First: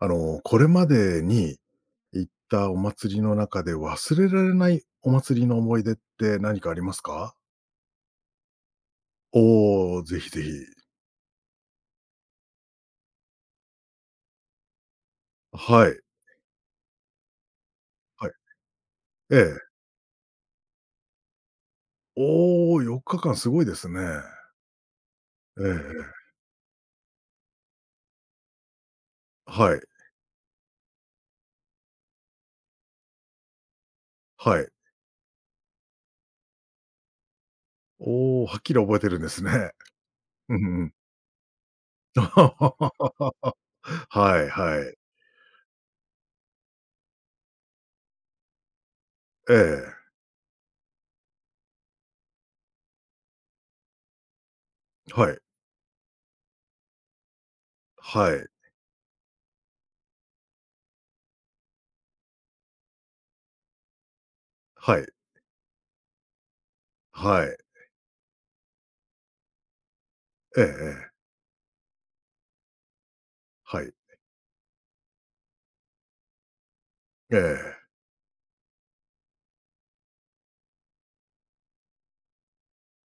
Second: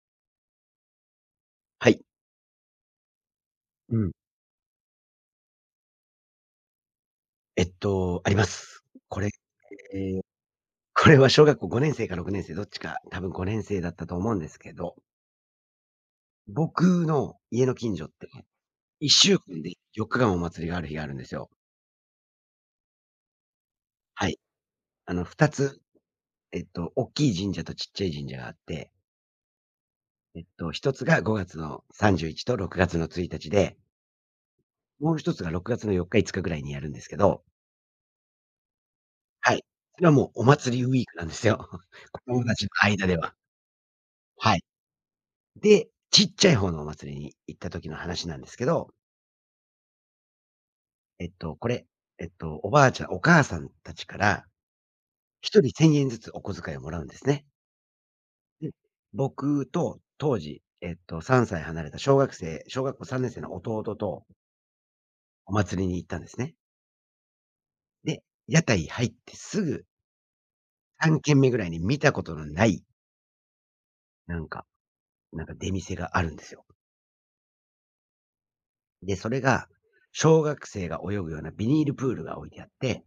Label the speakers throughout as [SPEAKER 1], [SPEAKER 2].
[SPEAKER 1] これまでに
[SPEAKER 2] はい。
[SPEAKER 1] 行ったお祭りの中で
[SPEAKER 2] うん。
[SPEAKER 1] 忘れられないお祭りの思い出って何かありますか？
[SPEAKER 2] あります。これ、え、
[SPEAKER 1] おお、ぜ ひぜひ。
[SPEAKER 2] これは小学校5年生か6年生どっちか、多分5年生だったと思うんですけど、
[SPEAKER 1] はい。
[SPEAKER 2] 僕の家の近所っ
[SPEAKER 1] は
[SPEAKER 2] て
[SPEAKER 1] い。
[SPEAKER 2] ね、1
[SPEAKER 1] え
[SPEAKER 2] 週
[SPEAKER 1] え。
[SPEAKER 2] 間で4日間お祭りがある日があるんですよ。
[SPEAKER 1] おお、4日間すごいですね。
[SPEAKER 2] はい。2つ、
[SPEAKER 1] ええ、
[SPEAKER 2] 大きい神社とちっちゃい神社があって、
[SPEAKER 1] はい。
[SPEAKER 2] 1つが5月の31と6月の1日で、
[SPEAKER 1] はい。
[SPEAKER 2] もう1つが6月の4日、5日ぐらいにやるんですけど、
[SPEAKER 1] おお、はっきり覚えてるんです
[SPEAKER 2] はい。
[SPEAKER 1] ね。
[SPEAKER 2] それはもうお
[SPEAKER 1] う
[SPEAKER 2] 祭
[SPEAKER 1] んう
[SPEAKER 2] りウ
[SPEAKER 1] ん。
[SPEAKER 2] ィークなんですよ。子供たちの間では。
[SPEAKER 1] はい
[SPEAKER 2] はい。
[SPEAKER 1] はい。
[SPEAKER 2] で、ちっちゃい方のお祭りに行った時の話なんですけど、
[SPEAKER 1] ええ。
[SPEAKER 2] えっと、これ、えっと、おばあちゃん、お母さんたちから、
[SPEAKER 1] はい。
[SPEAKER 2] 1人1000円ずつお小遣いをもらうんですね。
[SPEAKER 1] はい。
[SPEAKER 2] で、僕と当時、3歳離れた小学校3年生の弟と
[SPEAKER 1] はい。
[SPEAKER 2] お祭りに行ったんですね。
[SPEAKER 1] はい。
[SPEAKER 2] で、屋台入ってすぐ
[SPEAKER 1] ええええ。
[SPEAKER 2] 3軒目ぐらいに見たことのない、
[SPEAKER 1] はい。
[SPEAKER 2] なんかなんか出店があるんですよ。
[SPEAKER 1] ええ。
[SPEAKER 2] で、それが、小学生が泳ぐようなビニールプールが置いてあって、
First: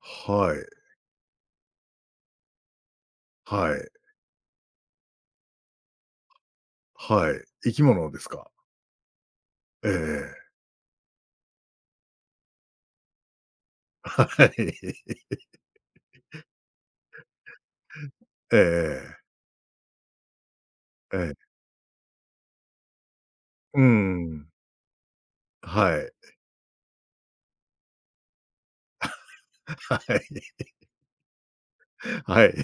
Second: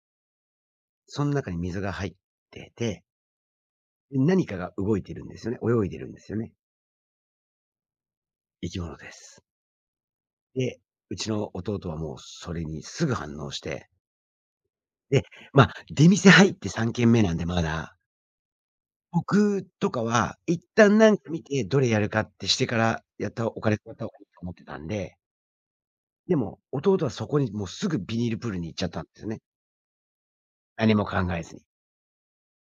[SPEAKER 1] はい。
[SPEAKER 2] その中に水が入ってて
[SPEAKER 1] はい。
[SPEAKER 2] 何かが動いてるんですよね。泳いでるんですよね。
[SPEAKER 1] はい。生き物ですか？
[SPEAKER 2] 生き物です。
[SPEAKER 1] ええ、
[SPEAKER 2] で、うちの弟はもうそれにすぐ反応して、
[SPEAKER 1] はい。
[SPEAKER 2] で、まあ、出店入って3軒目なんでまだ、
[SPEAKER 1] ええええ。
[SPEAKER 2] 僕とかは一旦なんか見てどれやるかってしてからやったお金
[SPEAKER 1] う
[SPEAKER 2] 使った方がいいと
[SPEAKER 1] ん。
[SPEAKER 2] 思ってたんで、
[SPEAKER 1] はい。
[SPEAKER 2] でも弟はそこにもうすぐビニールプールに行っちゃったんですよね。
[SPEAKER 1] はい。
[SPEAKER 2] 何も考えずに。
[SPEAKER 1] はい。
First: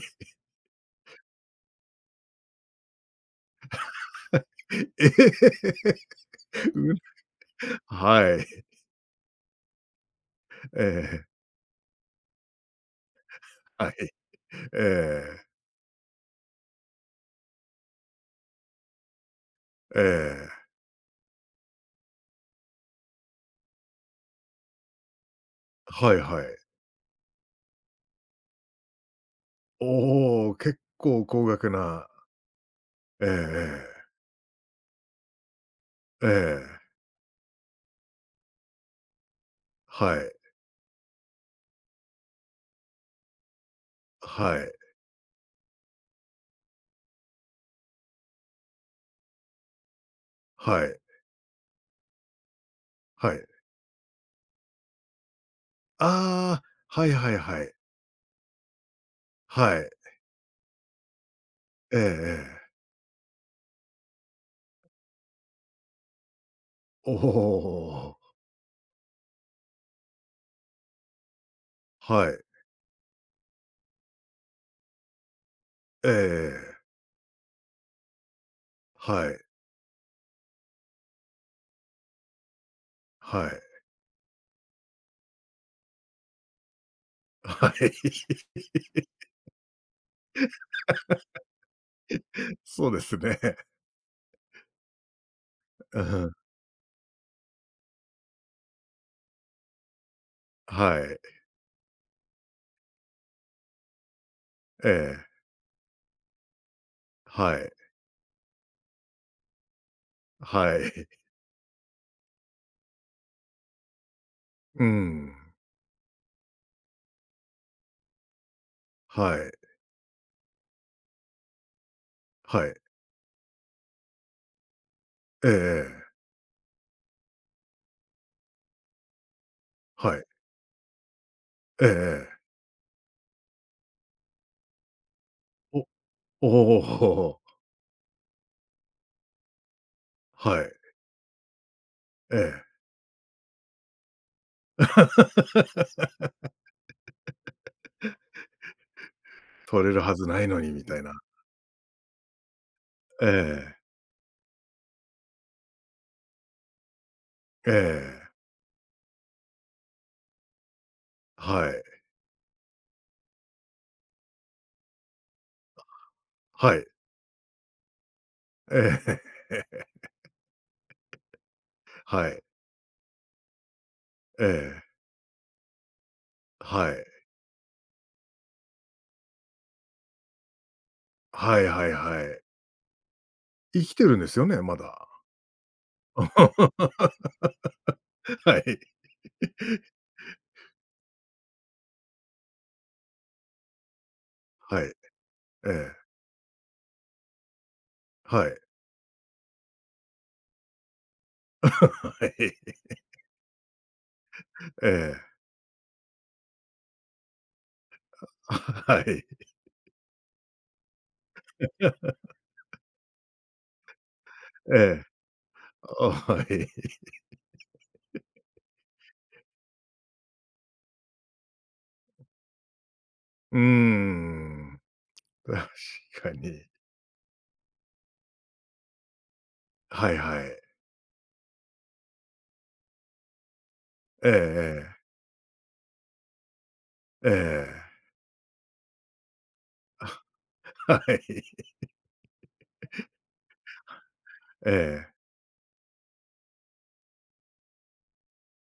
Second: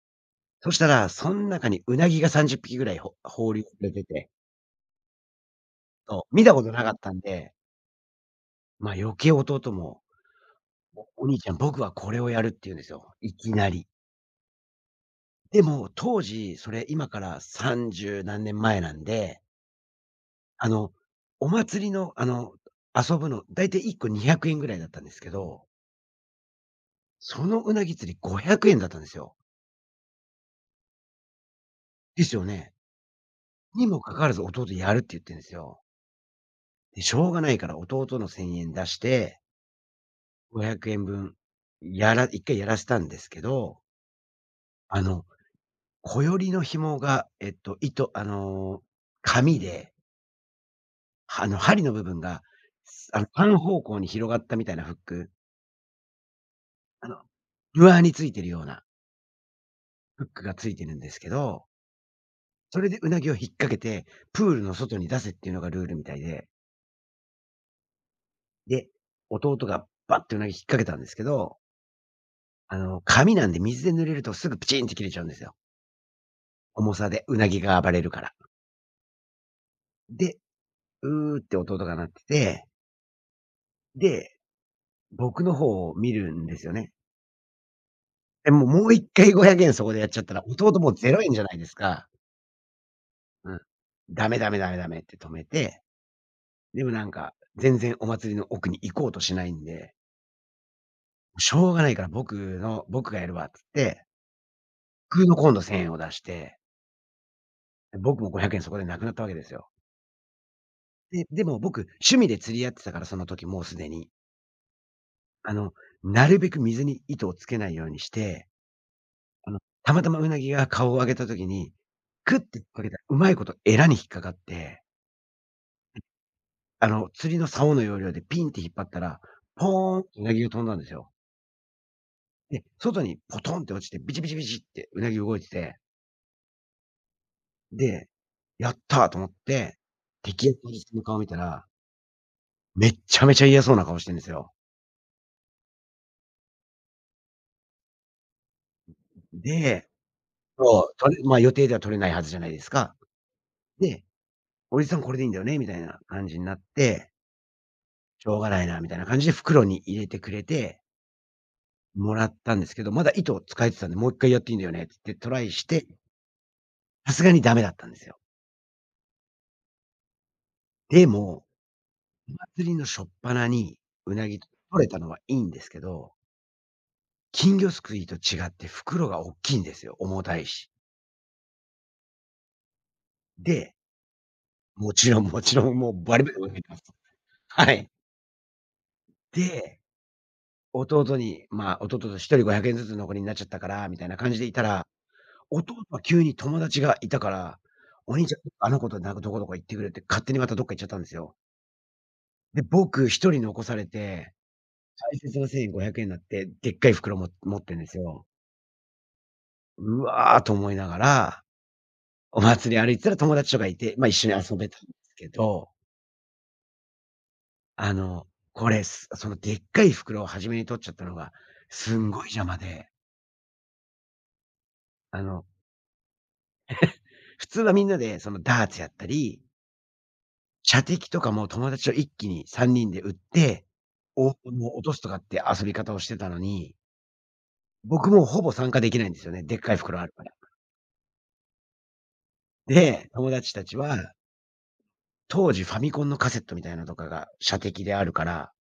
[SPEAKER 2] そしたら、その中にウナギが30匹ぐらい放流されてて、
[SPEAKER 1] ええ。
[SPEAKER 2] そう、見たことなか
[SPEAKER 1] うん。
[SPEAKER 2] ったんで、
[SPEAKER 1] はい。
[SPEAKER 2] ま、余計弟も
[SPEAKER 1] え
[SPEAKER 2] お
[SPEAKER 1] え。
[SPEAKER 2] 兄ちゃん、僕はこれをやるって言うんですよ。いきなり。
[SPEAKER 1] はい。ええ。
[SPEAKER 2] でも、当時、それ今から30何年前なんで、
[SPEAKER 1] ええ。
[SPEAKER 2] あの、お祭りの、遊ぶの、だいたい1個200円ぐらいだったんですけど、
[SPEAKER 1] はいはい。
[SPEAKER 2] そのうなぎ釣り500円だったんですよ。
[SPEAKER 1] おお、結構高額な。
[SPEAKER 2] ですよね。
[SPEAKER 1] え
[SPEAKER 2] にも
[SPEAKER 1] ええ
[SPEAKER 2] かかわらず弟やるって言ってんですよ。
[SPEAKER 1] え。ええ。
[SPEAKER 2] で、しょうがないから弟の1000円出して、
[SPEAKER 1] はい。
[SPEAKER 2] 500円分、1回やらせたんですけど、
[SPEAKER 1] はい。
[SPEAKER 2] あの、こよりの紐が、えっと、糸あの、紙で
[SPEAKER 1] はい。
[SPEAKER 2] 針の部分が、
[SPEAKER 1] はい。
[SPEAKER 2] 3方向に広がったみたいなフック、
[SPEAKER 1] ああ、は
[SPEAKER 2] あ
[SPEAKER 1] い
[SPEAKER 2] の、
[SPEAKER 1] はいはい。
[SPEAKER 2] ルアーについてるような
[SPEAKER 1] はい。
[SPEAKER 2] フックがついてるんですけど、
[SPEAKER 1] ええええ。
[SPEAKER 2] それでうなぎを引っ掛けて、プールの外に出せっていうのがルールみたいで、
[SPEAKER 1] おお。
[SPEAKER 2] で、弟がバッてうなぎ引っ掛けたんですけど、
[SPEAKER 1] はい。
[SPEAKER 2] 紙なんで水で濡れるとすぐプチンって切れちゃうんですよ。
[SPEAKER 1] ええええ。
[SPEAKER 2] 重さでうなぎが暴れるから。
[SPEAKER 1] はい。
[SPEAKER 2] で、うーって弟が鳴ってて、
[SPEAKER 1] はいはいはいああはいはいはいはいええええおおはいええはいはい
[SPEAKER 2] で、僕の方を見るんですよね。
[SPEAKER 1] はい。
[SPEAKER 2] で、も うもう1回500円そこでやっちゃったら、弟もうゼロ円じゃないですか。
[SPEAKER 1] そうですね。
[SPEAKER 2] うん。ダメダメダメダメって止めて、
[SPEAKER 1] うん。
[SPEAKER 2] でもなんか、全然お祭りの奥に行こうとしないんで、
[SPEAKER 1] はい。
[SPEAKER 2] しょうがないから僕がやるわっつって、
[SPEAKER 1] え
[SPEAKER 2] 僕
[SPEAKER 1] え。
[SPEAKER 2] の今度1000円を出して、
[SPEAKER 1] はい。
[SPEAKER 2] 僕も500円そこでなくなったわけですよ。
[SPEAKER 1] はい。
[SPEAKER 2] で、でも僕、趣味で釣りやってたから、その時もうすでに。
[SPEAKER 1] うん。
[SPEAKER 2] あの、なるべく水に糸をつけないようにして、
[SPEAKER 1] はい。
[SPEAKER 2] たまたまうなぎが顔を上げた時に、クッて引っ
[SPEAKER 1] はい。
[SPEAKER 2] 掛けたら、うまいことエラに引っかかって、
[SPEAKER 1] ええ、
[SPEAKER 2] 釣りの竿の要領でピンって引っ張ったら、ポーンっ
[SPEAKER 1] は
[SPEAKER 2] てう
[SPEAKER 1] い。
[SPEAKER 2] なぎが飛んだんですよ。
[SPEAKER 1] えええ。
[SPEAKER 2] で、外にポトンって落ちて、ビチビチビチってうなぎ動いてて、
[SPEAKER 1] お、おお、
[SPEAKER 2] で、やったと思って、敵
[SPEAKER 1] は
[SPEAKER 2] 役のお
[SPEAKER 1] い。
[SPEAKER 2] じさんの顔見たら、
[SPEAKER 1] ええ。
[SPEAKER 2] めっちゃめちゃ嫌そうな顔してんですよ。で、
[SPEAKER 1] 取れるはずないのにみ
[SPEAKER 2] そう、
[SPEAKER 1] たいな。
[SPEAKER 2] まあ、予定では取れないはずじゃないですか。
[SPEAKER 1] ええ。
[SPEAKER 2] で、おじさんこれでいいんだよね、みたいな感じになって、
[SPEAKER 1] え
[SPEAKER 2] し
[SPEAKER 1] え。
[SPEAKER 2] ょうがないなみたいな感じで袋に入れてくれて、
[SPEAKER 1] はい。
[SPEAKER 2] もらったんですけど、まだ糸を使えてたんで、もう一回やっていいんだよねって言ってトライして、
[SPEAKER 1] はい。
[SPEAKER 2] さすがにダメだったんですよ。
[SPEAKER 1] ええ。
[SPEAKER 2] でも、
[SPEAKER 1] はい。
[SPEAKER 2] 祭りの初っ端にうなぎ
[SPEAKER 1] え
[SPEAKER 2] 取
[SPEAKER 1] え。
[SPEAKER 2] れたのはいいんですけど
[SPEAKER 1] はい。
[SPEAKER 2] 金魚すくいと違って袋がおっきいんですよ、重たいし。
[SPEAKER 1] はいはいはい。
[SPEAKER 2] で、
[SPEAKER 1] 生きてるんですよね、ま
[SPEAKER 2] も
[SPEAKER 1] だ。
[SPEAKER 2] ちろんもちろん、もうバリバリ泳いでます。はい。
[SPEAKER 1] はい。
[SPEAKER 2] で、弟に、まあ、弟と一人500円ずつ残りになっちゃったから、みたいな感じでいた
[SPEAKER 1] は
[SPEAKER 2] ら、
[SPEAKER 1] い。え
[SPEAKER 2] 弟
[SPEAKER 1] え。
[SPEAKER 2] は急に友達がいたから、お兄ちゃん、
[SPEAKER 1] はい。
[SPEAKER 2] あの子となんかどこどこ行ってくれって、勝手にまたどっか行っちゃったんですよ。
[SPEAKER 1] は
[SPEAKER 2] で、
[SPEAKER 1] い。
[SPEAKER 2] 僕一人残されて、
[SPEAKER 1] え
[SPEAKER 2] 大
[SPEAKER 1] え。
[SPEAKER 2] 切な1000円、500円になって、でっかい袋も持ってんですよ。
[SPEAKER 1] はい。
[SPEAKER 2] うわーと思いながら、お祭り歩いてたら友達とかいて、ま、一緒に遊べた
[SPEAKER 1] え
[SPEAKER 2] んで
[SPEAKER 1] え、
[SPEAKER 2] すけど
[SPEAKER 1] はい。
[SPEAKER 2] あの、これ、すそのでっかい袋を初めに取っちゃったのが、すんごい邪魔で、
[SPEAKER 1] うーん、
[SPEAKER 2] あの、
[SPEAKER 1] 確かに。
[SPEAKER 2] 普通はみんなでそのダーツやったり、
[SPEAKER 1] はいはい。
[SPEAKER 2] 射的とかも友達と一気に3人で撃って、
[SPEAKER 1] ええ
[SPEAKER 2] おもう落と
[SPEAKER 1] ええ。
[SPEAKER 2] すとかって遊び方をしてたのに、
[SPEAKER 1] ええ。
[SPEAKER 2] 僕もうほぼ参加できないんですよね、でっかい袋あるから。
[SPEAKER 1] はい。
[SPEAKER 2] で、友達たちは、
[SPEAKER 1] ええ。
[SPEAKER 2] 当時ファミコンのカセットみたいなのとかが射的であるから、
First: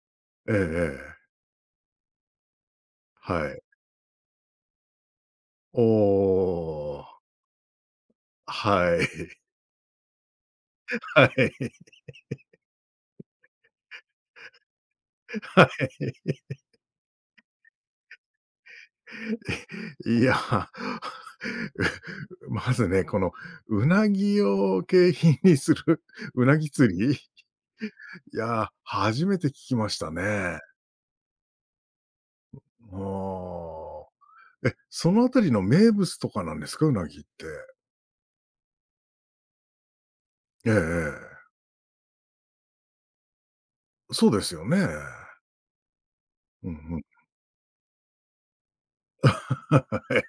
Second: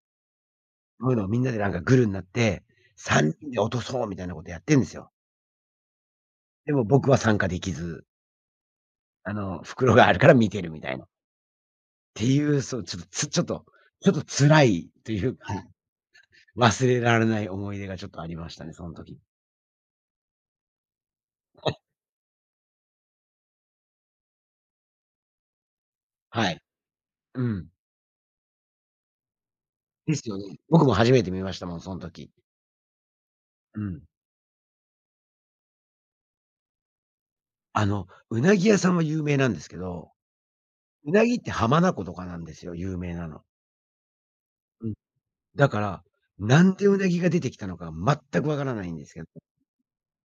[SPEAKER 1] ええ
[SPEAKER 2] そういう
[SPEAKER 1] ええ。
[SPEAKER 2] のをみんなでなんかグルになって、3
[SPEAKER 1] は
[SPEAKER 2] 人で
[SPEAKER 1] い。
[SPEAKER 2] 落とそうみたいなことやってんですよ。
[SPEAKER 1] お
[SPEAKER 2] でも
[SPEAKER 1] お、
[SPEAKER 2] 僕は参加できず
[SPEAKER 1] はい。
[SPEAKER 2] 袋があるから見てるみたいな。っ
[SPEAKER 1] はい、
[SPEAKER 2] ていう、そう、ちょっと、つちょっと、ちょっと辛いというか、
[SPEAKER 1] はい。
[SPEAKER 2] 忘れられない思い出がちょっとありましたね、その時。
[SPEAKER 1] いや、まずね、このうなぎを景品にするう
[SPEAKER 2] は
[SPEAKER 1] な
[SPEAKER 2] い。
[SPEAKER 1] ぎ釣り、
[SPEAKER 2] うん。
[SPEAKER 1] いや、初めて聞きました
[SPEAKER 2] ですよね。
[SPEAKER 1] ね。
[SPEAKER 2] 僕も初めて見ましたもん、その時。
[SPEAKER 1] お
[SPEAKER 2] うん。
[SPEAKER 1] お。え、そのあたりの名物とかなんですか？うなぎって。
[SPEAKER 2] うなぎ屋さんは有名なんですけど、
[SPEAKER 1] えええ
[SPEAKER 2] うなぎっ
[SPEAKER 1] え。
[SPEAKER 2] て浜名湖とかなんですよ、有名なの。
[SPEAKER 1] そうですよね。
[SPEAKER 2] うん。だから、な
[SPEAKER 1] うん
[SPEAKER 2] んで
[SPEAKER 1] う
[SPEAKER 2] う
[SPEAKER 1] ん。
[SPEAKER 2] なぎが出てきたのか全くわからないんですけど。
[SPEAKER 1] は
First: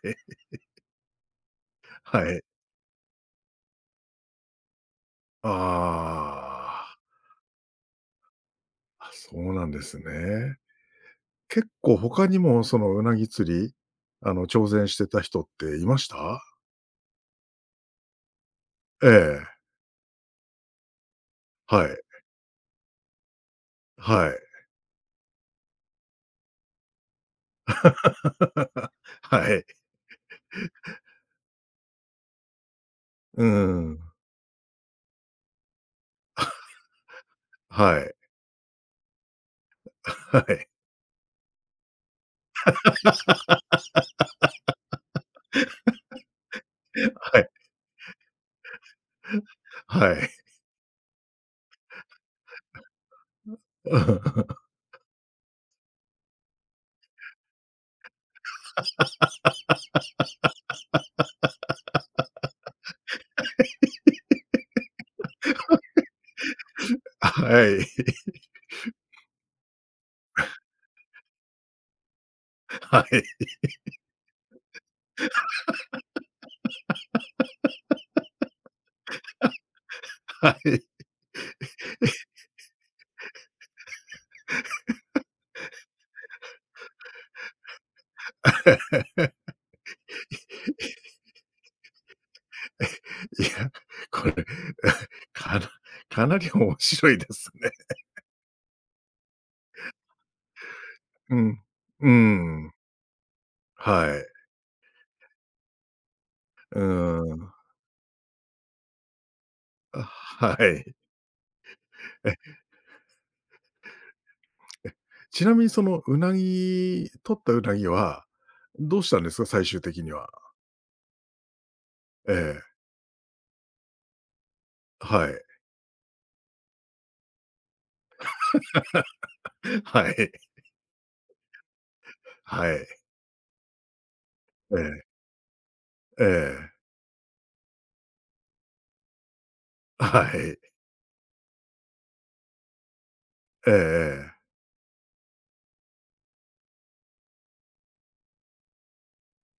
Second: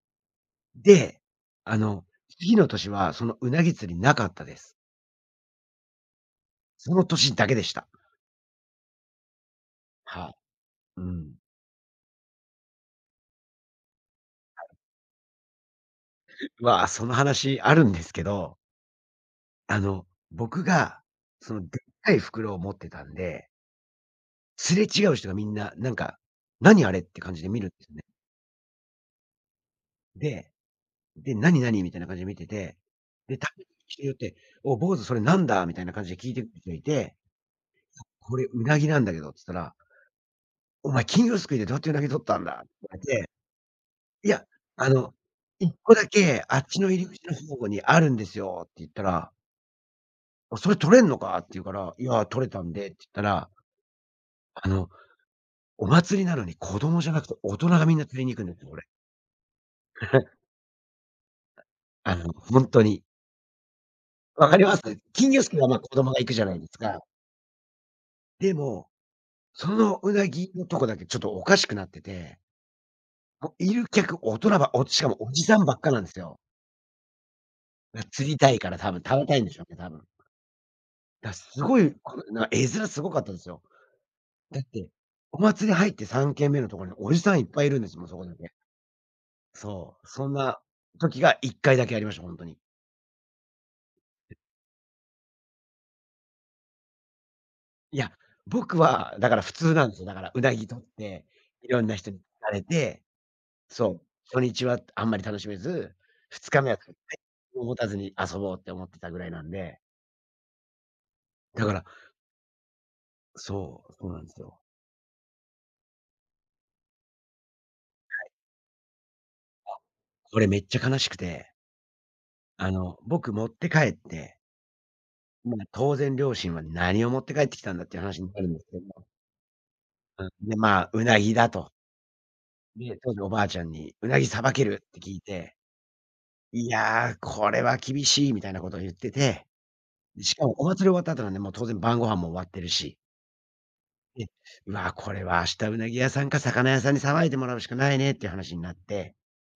[SPEAKER 1] い。
[SPEAKER 2] で、あの、
[SPEAKER 1] はい。
[SPEAKER 2] 次の年はそのうなぎ釣りなかったです。そ
[SPEAKER 1] あ
[SPEAKER 2] の年だけでした。
[SPEAKER 1] あ、あ、そうなんですね。
[SPEAKER 2] はい。うん。
[SPEAKER 1] 結構他にもそのうなぎ釣り、挑戦してた人っていました？
[SPEAKER 2] その話あるんですけど、
[SPEAKER 1] ええ、
[SPEAKER 2] あの、僕が、そので
[SPEAKER 1] はい、
[SPEAKER 2] っかい袋を持ってたんで、
[SPEAKER 1] はい。
[SPEAKER 2] すれ違う人がみんな、なんか、「何あれ？」って感じで見るんですよね。
[SPEAKER 1] はい。
[SPEAKER 2] で、で、「何々？」みたいな感じで見てて、で、
[SPEAKER 1] うー
[SPEAKER 2] たぶん人に
[SPEAKER 1] ん。
[SPEAKER 2] よって、「お、坊主それなんだ？」みたいな感じで聞いてくる人いて、
[SPEAKER 1] はい。
[SPEAKER 2] 「これうなぎなんだけど」っつったら、
[SPEAKER 1] はい。
[SPEAKER 2] 「お前金魚すくいでどうやってうなぎ取ったんだ？」って言われて、「いや、あの、1個だけあっちの入り口の
[SPEAKER 1] はい。
[SPEAKER 2] 方にあるんですよ」って言ったら、
[SPEAKER 1] はい。
[SPEAKER 2] 「それ取れんのか？」って言うから、「いや、取れたんで」って言ったら
[SPEAKER 1] うん、
[SPEAKER 2] あの、お祭りなのに子供じゃなくて大人がみんな釣りに行くんですよ、これ。本当に。わかります？金魚すくいは、ま、子供が行くじゃないですか。
[SPEAKER 1] はい。
[SPEAKER 2] でも、そのうなぎのとこだけちょっとおかしくなってて、
[SPEAKER 1] はい。
[SPEAKER 2] もういる客大人しかもおじさんばっかなんですよ。だから釣りたいから多分食べたいんでしょうね、多分。
[SPEAKER 1] はい。
[SPEAKER 2] すごい、このなんか絵面すごかったですよ。だって、お祭り入って3軒目のところにおじさんいっぱいいるんですもん、そこだけ。そう、そんな時が1回だけありました、本当に。
[SPEAKER 1] いや、これ、かなかなり面白いですね。
[SPEAKER 2] いや、僕はだから普通なんですよ。だからうなぎ取って、
[SPEAKER 1] うん。
[SPEAKER 2] いろんな
[SPEAKER 1] うー
[SPEAKER 2] 人に聞かれ
[SPEAKER 1] ん。
[SPEAKER 2] て、そ
[SPEAKER 1] は
[SPEAKER 2] う、
[SPEAKER 1] い。
[SPEAKER 2] 初日はあんまり楽しめず、2日目は
[SPEAKER 1] う
[SPEAKER 2] 絶対
[SPEAKER 1] ーん。
[SPEAKER 2] を持たずに遊ぼうって思ってたぐらいなんで、
[SPEAKER 1] はい。
[SPEAKER 2] だから
[SPEAKER 1] え、
[SPEAKER 2] そう、そうなんですよ。
[SPEAKER 1] ちなみにそのうなぎ取ったうなぎは、どうしたんですか？最
[SPEAKER 2] あ、
[SPEAKER 1] 終的には。
[SPEAKER 2] これめっちゃ悲しくて、
[SPEAKER 1] ええ、
[SPEAKER 2] 僕持って帰って、
[SPEAKER 1] はい。
[SPEAKER 2] まあ、当然両親は何を持って帰ってきたんだっていう話になるんですけども、
[SPEAKER 1] は
[SPEAKER 2] うん、
[SPEAKER 1] い。
[SPEAKER 2] で、まあ、うなぎだと。
[SPEAKER 1] はい。
[SPEAKER 2] で、当時おばあちゃんにうなぎ捌け
[SPEAKER 1] え
[SPEAKER 2] るって
[SPEAKER 1] え、
[SPEAKER 2] 聞いて、
[SPEAKER 1] え
[SPEAKER 2] い
[SPEAKER 1] え、
[SPEAKER 2] やー、これは厳しいみたいなことを言ってて、
[SPEAKER 1] は
[SPEAKER 2] しかも
[SPEAKER 1] い。
[SPEAKER 2] お祭り終わった後なんで、もう当然晩ご飯も終わってるし、え
[SPEAKER 1] ええ
[SPEAKER 2] うわ、これは明日うなぎ屋さんか魚屋さんにさばいてもらうしかないね」っていう話になって、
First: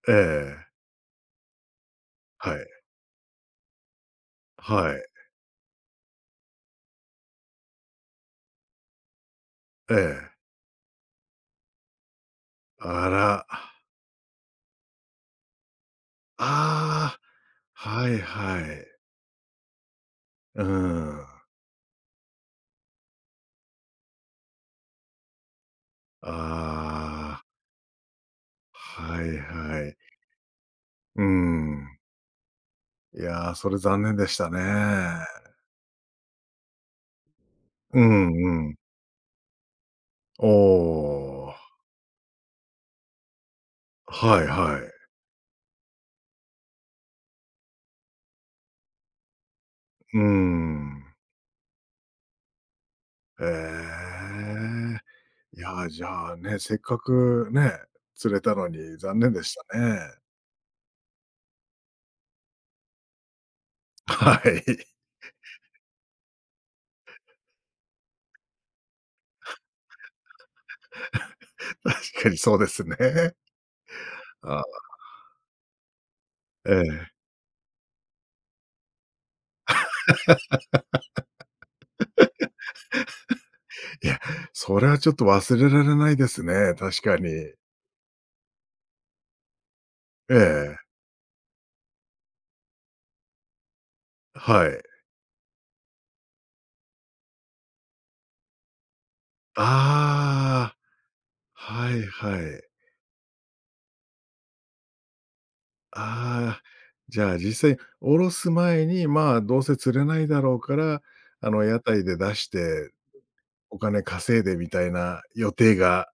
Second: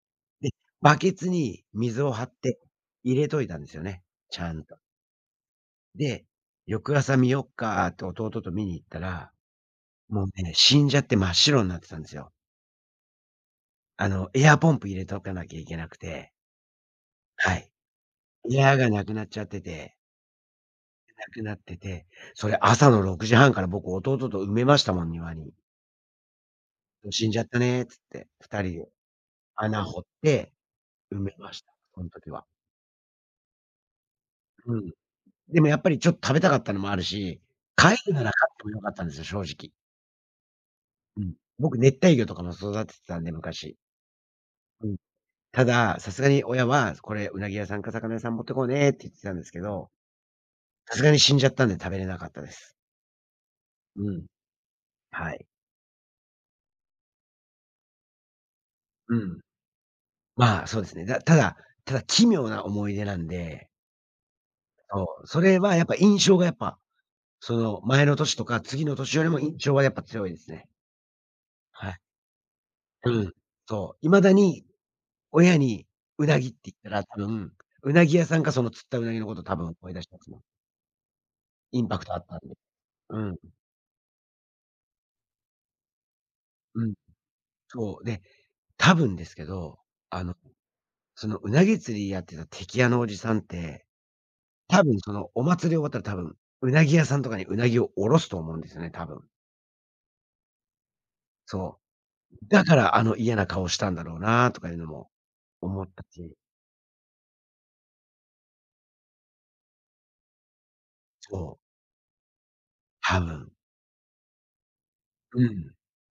[SPEAKER 1] ええ。
[SPEAKER 2] で、
[SPEAKER 1] ええ。
[SPEAKER 2] バケツに水を張っ
[SPEAKER 1] は
[SPEAKER 2] て
[SPEAKER 1] い。
[SPEAKER 2] 入れといたんですよね、ちゃんと。
[SPEAKER 1] はい。
[SPEAKER 2] で、翌朝見よっかって弟と見に行ったら、
[SPEAKER 1] え
[SPEAKER 2] もう
[SPEAKER 1] え。
[SPEAKER 2] ね、死んじゃって真っ白になってたんですよ。
[SPEAKER 1] あら。
[SPEAKER 2] エアポンプ入れとかなきゃいけなくて、
[SPEAKER 1] あ
[SPEAKER 2] はい。
[SPEAKER 1] あ、はいはいは
[SPEAKER 2] エ
[SPEAKER 1] いええええはいええええはいはいええあらああはいは
[SPEAKER 2] アが
[SPEAKER 1] い
[SPEAKER 2] なくなっちゃってて
[SPEAKER 1] うー
[SPEAKER 2] な
[SPEAKER 1] ん。
[SPEAKER 2] くなってて、それ朝の6時半から僕弟と埋めましたもん、庭に。
[SPEAKER 1] あ
[SPEAKER 2] 「死んじゃ
[SPEAKER 1] あ。
[SPEAKER 2] ったね」つって、2人で
[SPEAKER 1] はい
[SPEAKER 2] 穴
[SPEAKER 1] はい。
[SPEAKER 2] 掘って埋
[SPEAKER 1] うー
[SPEAKER 2] めました、
[SPEAKER 1] ん。
[SPEAKER 2] その時は。
[SPEAKER 1] いやー、それ残念でした
[SPEAKER 2] うん。
[SPEAKER 1] ね。
[SPEAKER 2] でもやっぱりちょっと食べたかったのもあるし、飼え
[SPEAKER 1] う
[SPEAKER 2] るな
[SPEAKER 1] ん
[SPEAKER 2] ら飼っても
[SPEAKER 1] うん。
[SPEAKER 2] よかったんですよ、正直。
[SPEAKER 1] お
[SPEAKER 2] うん。
[SPEAKER 1] ー
[SPEAKER 2] 僕、熱帯魚とかも育ててたんで、昔。
[SPEAKER 1] はいは
[SPEAKER 2] う
[SPEAKER 1] い。
[SPEAKER 2] ん。ただ、さすがに親は「これ、うなぎ屋さんか魚屋さん持ってこうね」って言ってたんですけど、
[SPEAKER 1] うー
[SPEAKER 2] さす
[SPEAKER 1] ん。
[SPEAKER 2] がに死んじゃったんで食べれなかったです。う
[SPEAKER 1] え
[SPEAKER 2] ん。
[SPEAKER 1] え。
[SPEAKER 2] はい。
[SPEAKER 1] いやー、じゃあね、せっかくね、釣れたのに
[SPEAKER 2] う
[SPEAKER 1] 残念
[SPEAKER 2] ん。
[SPEAKER 1] でしたね。
[SPEAKER 2] まあ、そうですね。ただただ奇妙な思い出なんで、
[SPEAKER 1] はい。
[SPEAKER 2] そう、それはやっぱ印象がやっぱその前の年とか次の年よりも印象はやっぱ強いですね。はい。
[SPEAKER 1] 確かにそうですね。
[SPEAKER 2] うん。そう、未だに
[SPEAKER 1] あ、
[SPEAKER 2] 親にうなぎって
[SPEAKER 1] え
[SPEAKER 2] 言ったら
[SPEAKER 1] え。
[SPEAKER 2] 多分、うなぎ屋さんかその釣ったうなぎのこと多分思い出しますもんインパクトあったんで。うん、
[SPEAKER 1] いや、それはちょっと忘れられないですね、
[SPEAKER 2] うん。
[SPEAKER 1] 確かに。
[SPEAKER 2] そう、で、多分ですけど、あの、
[SPEAKER 1] ええ。
[SPEAKER 2] そのうなぎ釣りやってた敵屋のおじさんって、
[SPEAKER 1] はい。
[SPEAKER 2] 多分そのお祭り終わったら多分、うなぎ屋さんとかにうなぎを卸すと思うんですよね、多分。
[SPEAKER 1] ああ、
[SPEAKER 2] そ
[SPEAKER 1] はいは
[SPEAKER 2] う。
[SPEAKER 1] い。
[SPEAKER 2] だからあの嫌な顔したんだろうなとかいうのも思ったし、
[SPEAKER 1] ああ、じゃあ実際おろす前に、まあ、どうせ釣れないだろうから、
[SPEAKER 2] そう。
[SPEAKER 1] 屋台で出して
[SPEAKER 2] 多分。
[SPEAKER 1] お金稼いでみたいな
[SPEAKER 2] う
[SPEAKER 1] 予
[SPEAKER 2] ん。
[SPEAKER 1] 定が、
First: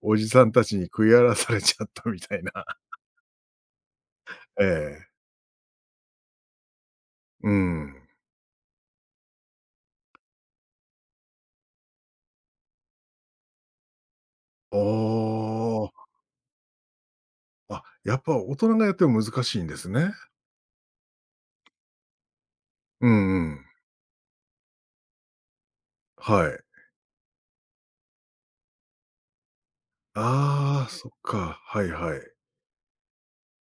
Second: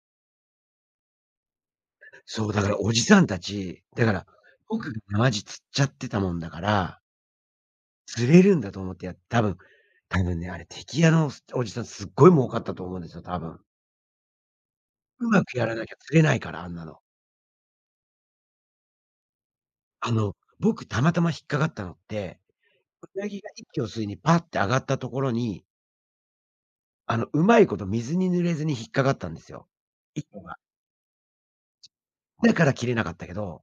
[SPEAKER 1] おじさんたちに食い荒らされちゃったみたい
[SPEAKER 2] そう、
[SPEAKER 1] な。
[SPEAKER 2] だからお じさんたち、だから
[SPEAKER 1] え
[SPEAKER 2] 僕が
[SPEAKER 1] え。
[SPEAKER 2] マジ釣っちゃってたもんだから、
[SPEAKER 1] うん。
[SPEAKER 2] 釣れるんだと思って多分、多分ね、あれ、テ屋のおじさんすっごい儲かったと思うんですよ、多分。
[SPEAKER 1] お
[SPEAKER 2] うまくやらなきゃ釣れないから、あんなの。
[SPEAKER 1] あ、あ、やっぱ大人がやっても難しいんです
[SPEAKER 2] あ
[SPEAKER 1] ね。
[SPEAKER 2] の、僕たまたま引っかかったのって、
[SPEAKER 1] うん
[SPEAKER 2] ウナギ
[SPEAKER 1] う
[SPEAKER 2] が
[SPEAKER 1] ん。
[SPEAKER 2] 息を吸いにパッて上がったところに、
[SPEAKER 1] はい。
[SPEAKER 2] うまいこと水に濡れずに引っかかったんですよ、1が。
[SPEAKER 1] ああ、そっか。はいはい。
[SPEAKER 2] だから切れなかったけど、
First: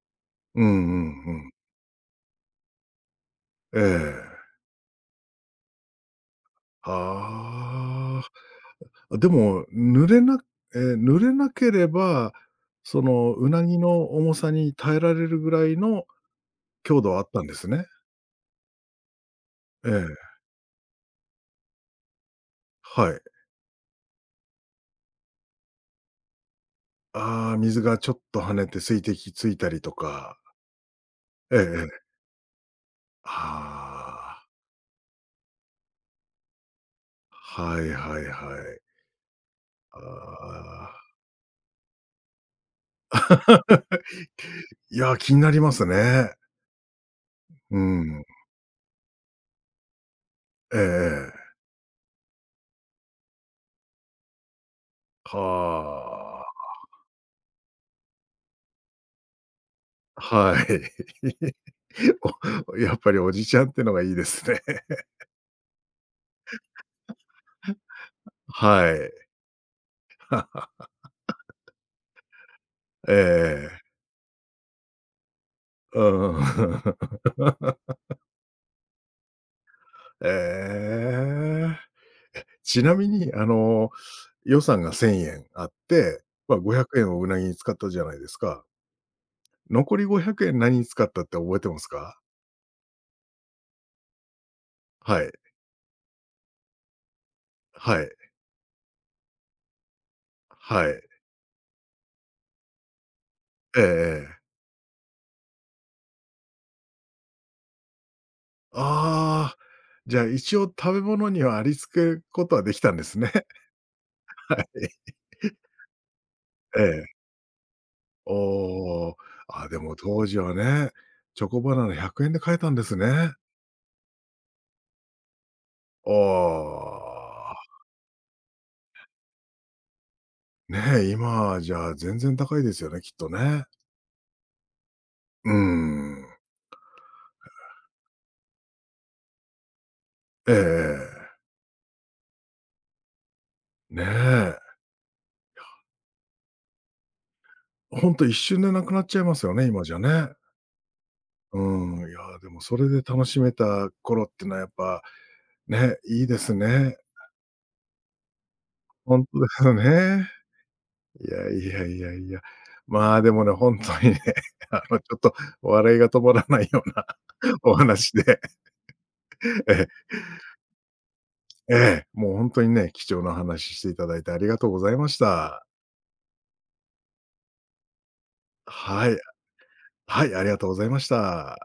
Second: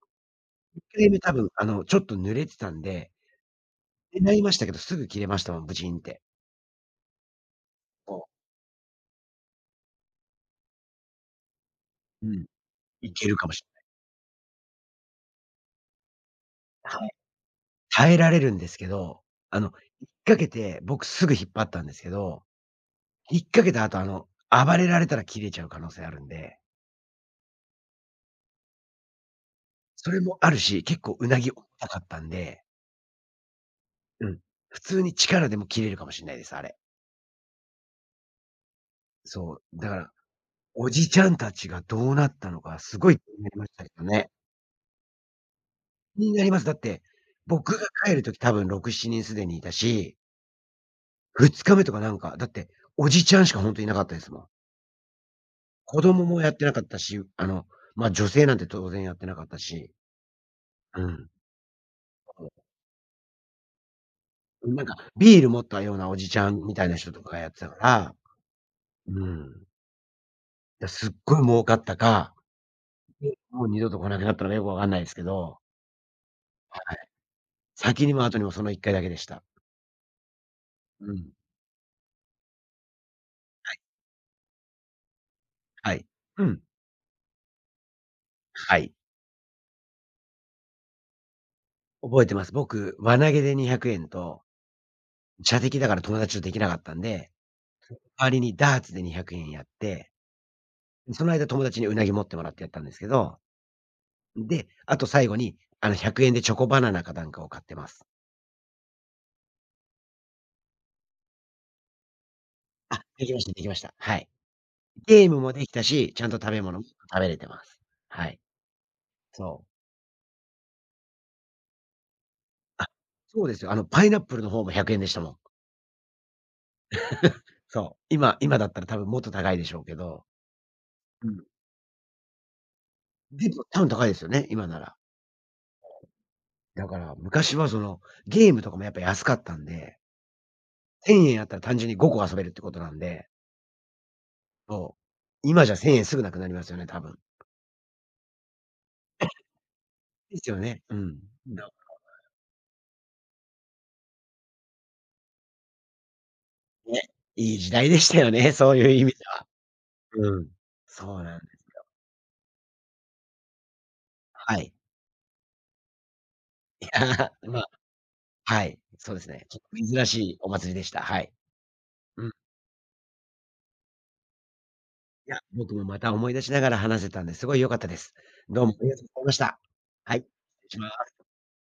[SPEAKER 1] うんう
[SPEAKER 2] 一回目
[SPEAKER 1] んう
[SPEAKER 2] 多分
[SPEAKER 1] ん。
[SPEAKER 2] ちょっと濡れてたんで、
[SPEAKER 1] え
[SPEAKER 2] でな
[SPEAKER 1] え。
[SPEAKER 2] りましたけど、すぐ切れましたもん、ブチンって。
[SPEAKER 1] は
[SPEAKER 2] こ
[SPEAKER 1] あ。でも、濡れなけれ
[SPEAKER 2] うう
[SPEAKER 1] ば、
[SPEAKER 2] ん、
[SPEAKER 1] そ
[SPEAKER 2] け
[SPEAKER 1] の、
[SPEAKER 2] るか
[SPEAKER 1] う
[SPEAKER 2] も
[SPEAKER 1] な
[SPEAKER 2] し
[SPEAKER 1] ぎの重さに耐えられるぐらいの
[SPEAKER 2] れない。
[SPEAKER 1] 強
[SPEAKER 2] はい。
[SPEAKER 1] 度はあったんですね。
[SPEAKER 2] 耐えられるんですけど、あの、引
[SPEAKER 1] え
[SPEAKER 2] っ
[SPEAKER 1] え、
[SPEAKER 2] 掛けて、僕すぐ引っ張ったんですけど、
[SPEAKER 1] はい。
[SPEAKER 2] 引っ掛けた後、暴れられたら切れちゃう可能性あるんで、
[SPEAKER 1] ああ、水がちょっと跳ねて水滴ついたりと
[SPEAKER 2] それも
[SPEAKER 1] か。
[SPEAKER 2] あるし、結構うなぎ
[SPEAKER 1] ええ
[SPEAKER 2] 重
[SPEAKER 1] え
[SPEAKER 2] たかっ
[SPEAKER 1] え。
[SPEAKER 2] たんで、うん、
[SPEAKER 1] あ
[SPEAKER 2] 普通に力でも切れるかもしれないです、あれ。
[SPEAKER 1] あ、はいはいはい。
[SPEAKER 2] そう、だか
[SPEAKER 1] あ
[SPEAKER 2] ら、お
[SPEAKER 1] あ。
[SPEAKER 2] じちゃんたちがどうなったのか、すごい気になりましたけ どね。
[SPEAKER 1] いや、気になります
[SPEAKER 2] 気に
[SPEAKER 1] ね。
[SPEAKER 2] なります。だって、僕
[SPEAKER 1] う
[SPEAKER 2] が帰る
[SPEAKER 1] ん。
[SPEAKER 2] 時多分6、7人すでにいたし、
[SPEAKER 1] えええ。
[SPEAKER 2] 2日目とかなんか、だって、おじちゃんしかほんといなかったですもん。
[SPEAKER 1] は
[SPEAKER 2] 子供もやってなかったし、まあ、女性なんて当然やってなかったし、
[SPEAKER 1] あ、はい。
[SPEAKER 2] うん。
[SPEAKER 1] おやっぱりおじちゃんってのがいいですね。
[SPEAKER 2] なんかビール持ったようなおじちゃんみたいな人とかがやってたか ら、
[SPEAKER 1] はい。
[SPEAKER 2] うん。すっごい儲かったか、
[SPEAKER 1] え
[SPEAKER 2] もう二
[SPEAKER 1] え、
[SPEAKER 2] 度と来なくなったのかよくわかんないですけど、
[SPEAKER 1] うん。
[SPEAKER 2] はい。先にも後にもその一回だけでした。うん。
[SPEAKER 1] ええ。ちなみに、
[SPEAKER 2] はい。
[SPEAKER 1] 予算が ¥1000 あっ
[SPEAKER 2] はい。
[SPEAKER 1] て、
[SPEAKER 2] う
[SPEAKER 1] まあ、
[SPEAKER 2] ん。
[SPEAKER 1] ¥500 をうなぎに使ったじゃないですか。
[SPEAKER 2] はい。
[SPEAKER 1] 残り ¥500 何に使ったって覚えてますか？
[SPEAKER 2] 覚えてます。僕、輪投げで ¥200 と、
[SPEAKER 1] はい。
[SPEAKER 2] 射的だから友達とできなかったんで、
[SPEAKER 1] はい。
[SPEAKER 2] 代わりにダーツで ¥200 やって、
[SPEAKER 1] はい。
[SPEAKER 2] その間友達にうなぎ持ってもらってやったんですけど、
[SPEAKER 1] ええ
[SPEAKER 2] で、あと最後に、100円でチョコバナナかなんかを買ってます。
[SPEAKER 1] ああー、じゃあ、一応食べ物にはありつけることはできたん
[SPEAKER 2] あ、
[SPEAKER 1] です
[SPEAKER 2] で
[SPEAKER 1] ね。
[SPEAKER 2] きましたできました。はい。
[SPEAKER 1] はい。
[SPEAKER 2] ゲームもできたし、ちゃんと食べ物
[SPEAKER 1] え
[SPEAKER 2] も食
[SPEAKER 1] え。
[SPEAKER 2] べれてます。はい。
[SPEAKER 1] おー
[SPEAKER 2] そう。
[SPEAKER 1] あ、でも当時はね、チョコバナナ ¥100 で買えたんで
[SPEAKER 2] あ、
[SPEAKER 1] すね。
[SPEAKER 2] そうですよ。パイナップルの方も100円でしたもん。
[SPEAKER 1] あー
[SPEAKER 2] そう。今だったら多分もっと高いでしょうけど。
[SPEAKER 1] ねえ、
[SPEAKER 2] うん。
[SPEAKER 1] 今じゃあ全然高いですよね、きっと
[SPEAKER 2] でも
[SPEAKER 1] ね。
[SPEAKER 2] 多分高いですよね、今なら。
[SPEAKER 1] うーん。
[SPEAKER 2] だから昔はその、ゲームとかもやっぱ安かったんで、
[SPEAKER 1] えええ
[SPEAKER 2] 1000
[SPEAKER 1] え。
[SPEAKER 2] 円あったら単純に5個遊べるってことなんで、
[SPEAKER 1] ねえ。
[SPEAKER 2] そう。今じゃ1000円すぐなくなりますよね、多分。
[SPEAKER 1] ほんと一瞬でなくなっちゃいますよね、今じゃね。
[SPEAKER 2] ですよね。うん。
[SPEAKER 1] うーん、いや、でもそれで楽しめた頃ってのはやっぱ、ね、いいですね。
[SPEAKER 2] ね、いい時代でしたよね、そういう意味
[SPEAKER 1] ほ
[SPEAKER 2] で
[SPEAKER 1] んと
[SPEAKER 2] は。
[SPEAKER 1] ですよね。
[SPEAKER 2] うん。そう
[SPEAKER 1] い
[SPEAKER 2] なんで
[SPEAKER 1] や
[SPEAKER 2] す。
[SPEAKER 1] いやいやいや。まあ、でもね、ほんとにね、
[SPEAKER 2] はい。
[SPEAKER 1] ちょっと笑いが止まらない よ
[SPEAKER 2] い
[SPEAKER 1] うな
[SPEAKER 2] や、ま あ、
[SPEAKER 1] お話で、
[SPEAKER 2] はい、そうですね。ちょ っと
[SPEAKER 1] え
[SPEAKER 2] 珍しいお祭りでした。はい。
[SPEAKER 1] え、ええ、
[SPEAKER 2] うん。い
[SPEAKER 1] もうほんとにね、貴重な話していただいてありがとうございまし
[SPEAKER 2] や、
[SPEAKER 1] た。
[SPEAKER 2] 僕もまた思い出しながら話せたんで、すごい良かったです。どうもありがとう
[SPEAKER 1] は
[SPEAKER 2] ご
[SPEAKER 1] い。
[SPEAKER 2] ざいました。はい、
[SPEAKER 1] は
[SPEAKER 2] 失
[SPEAKER 1] い、ありがと
[SPEAKER 2] 礼
[SPEAKER 1] うご
[SPEAKER 2] し
[SPEAKER 1] ざ
[SPEAKER 2] ま
[SPEAKER 1] いまし
[SPEAKER 2] す。
[SPEAKER 1] た。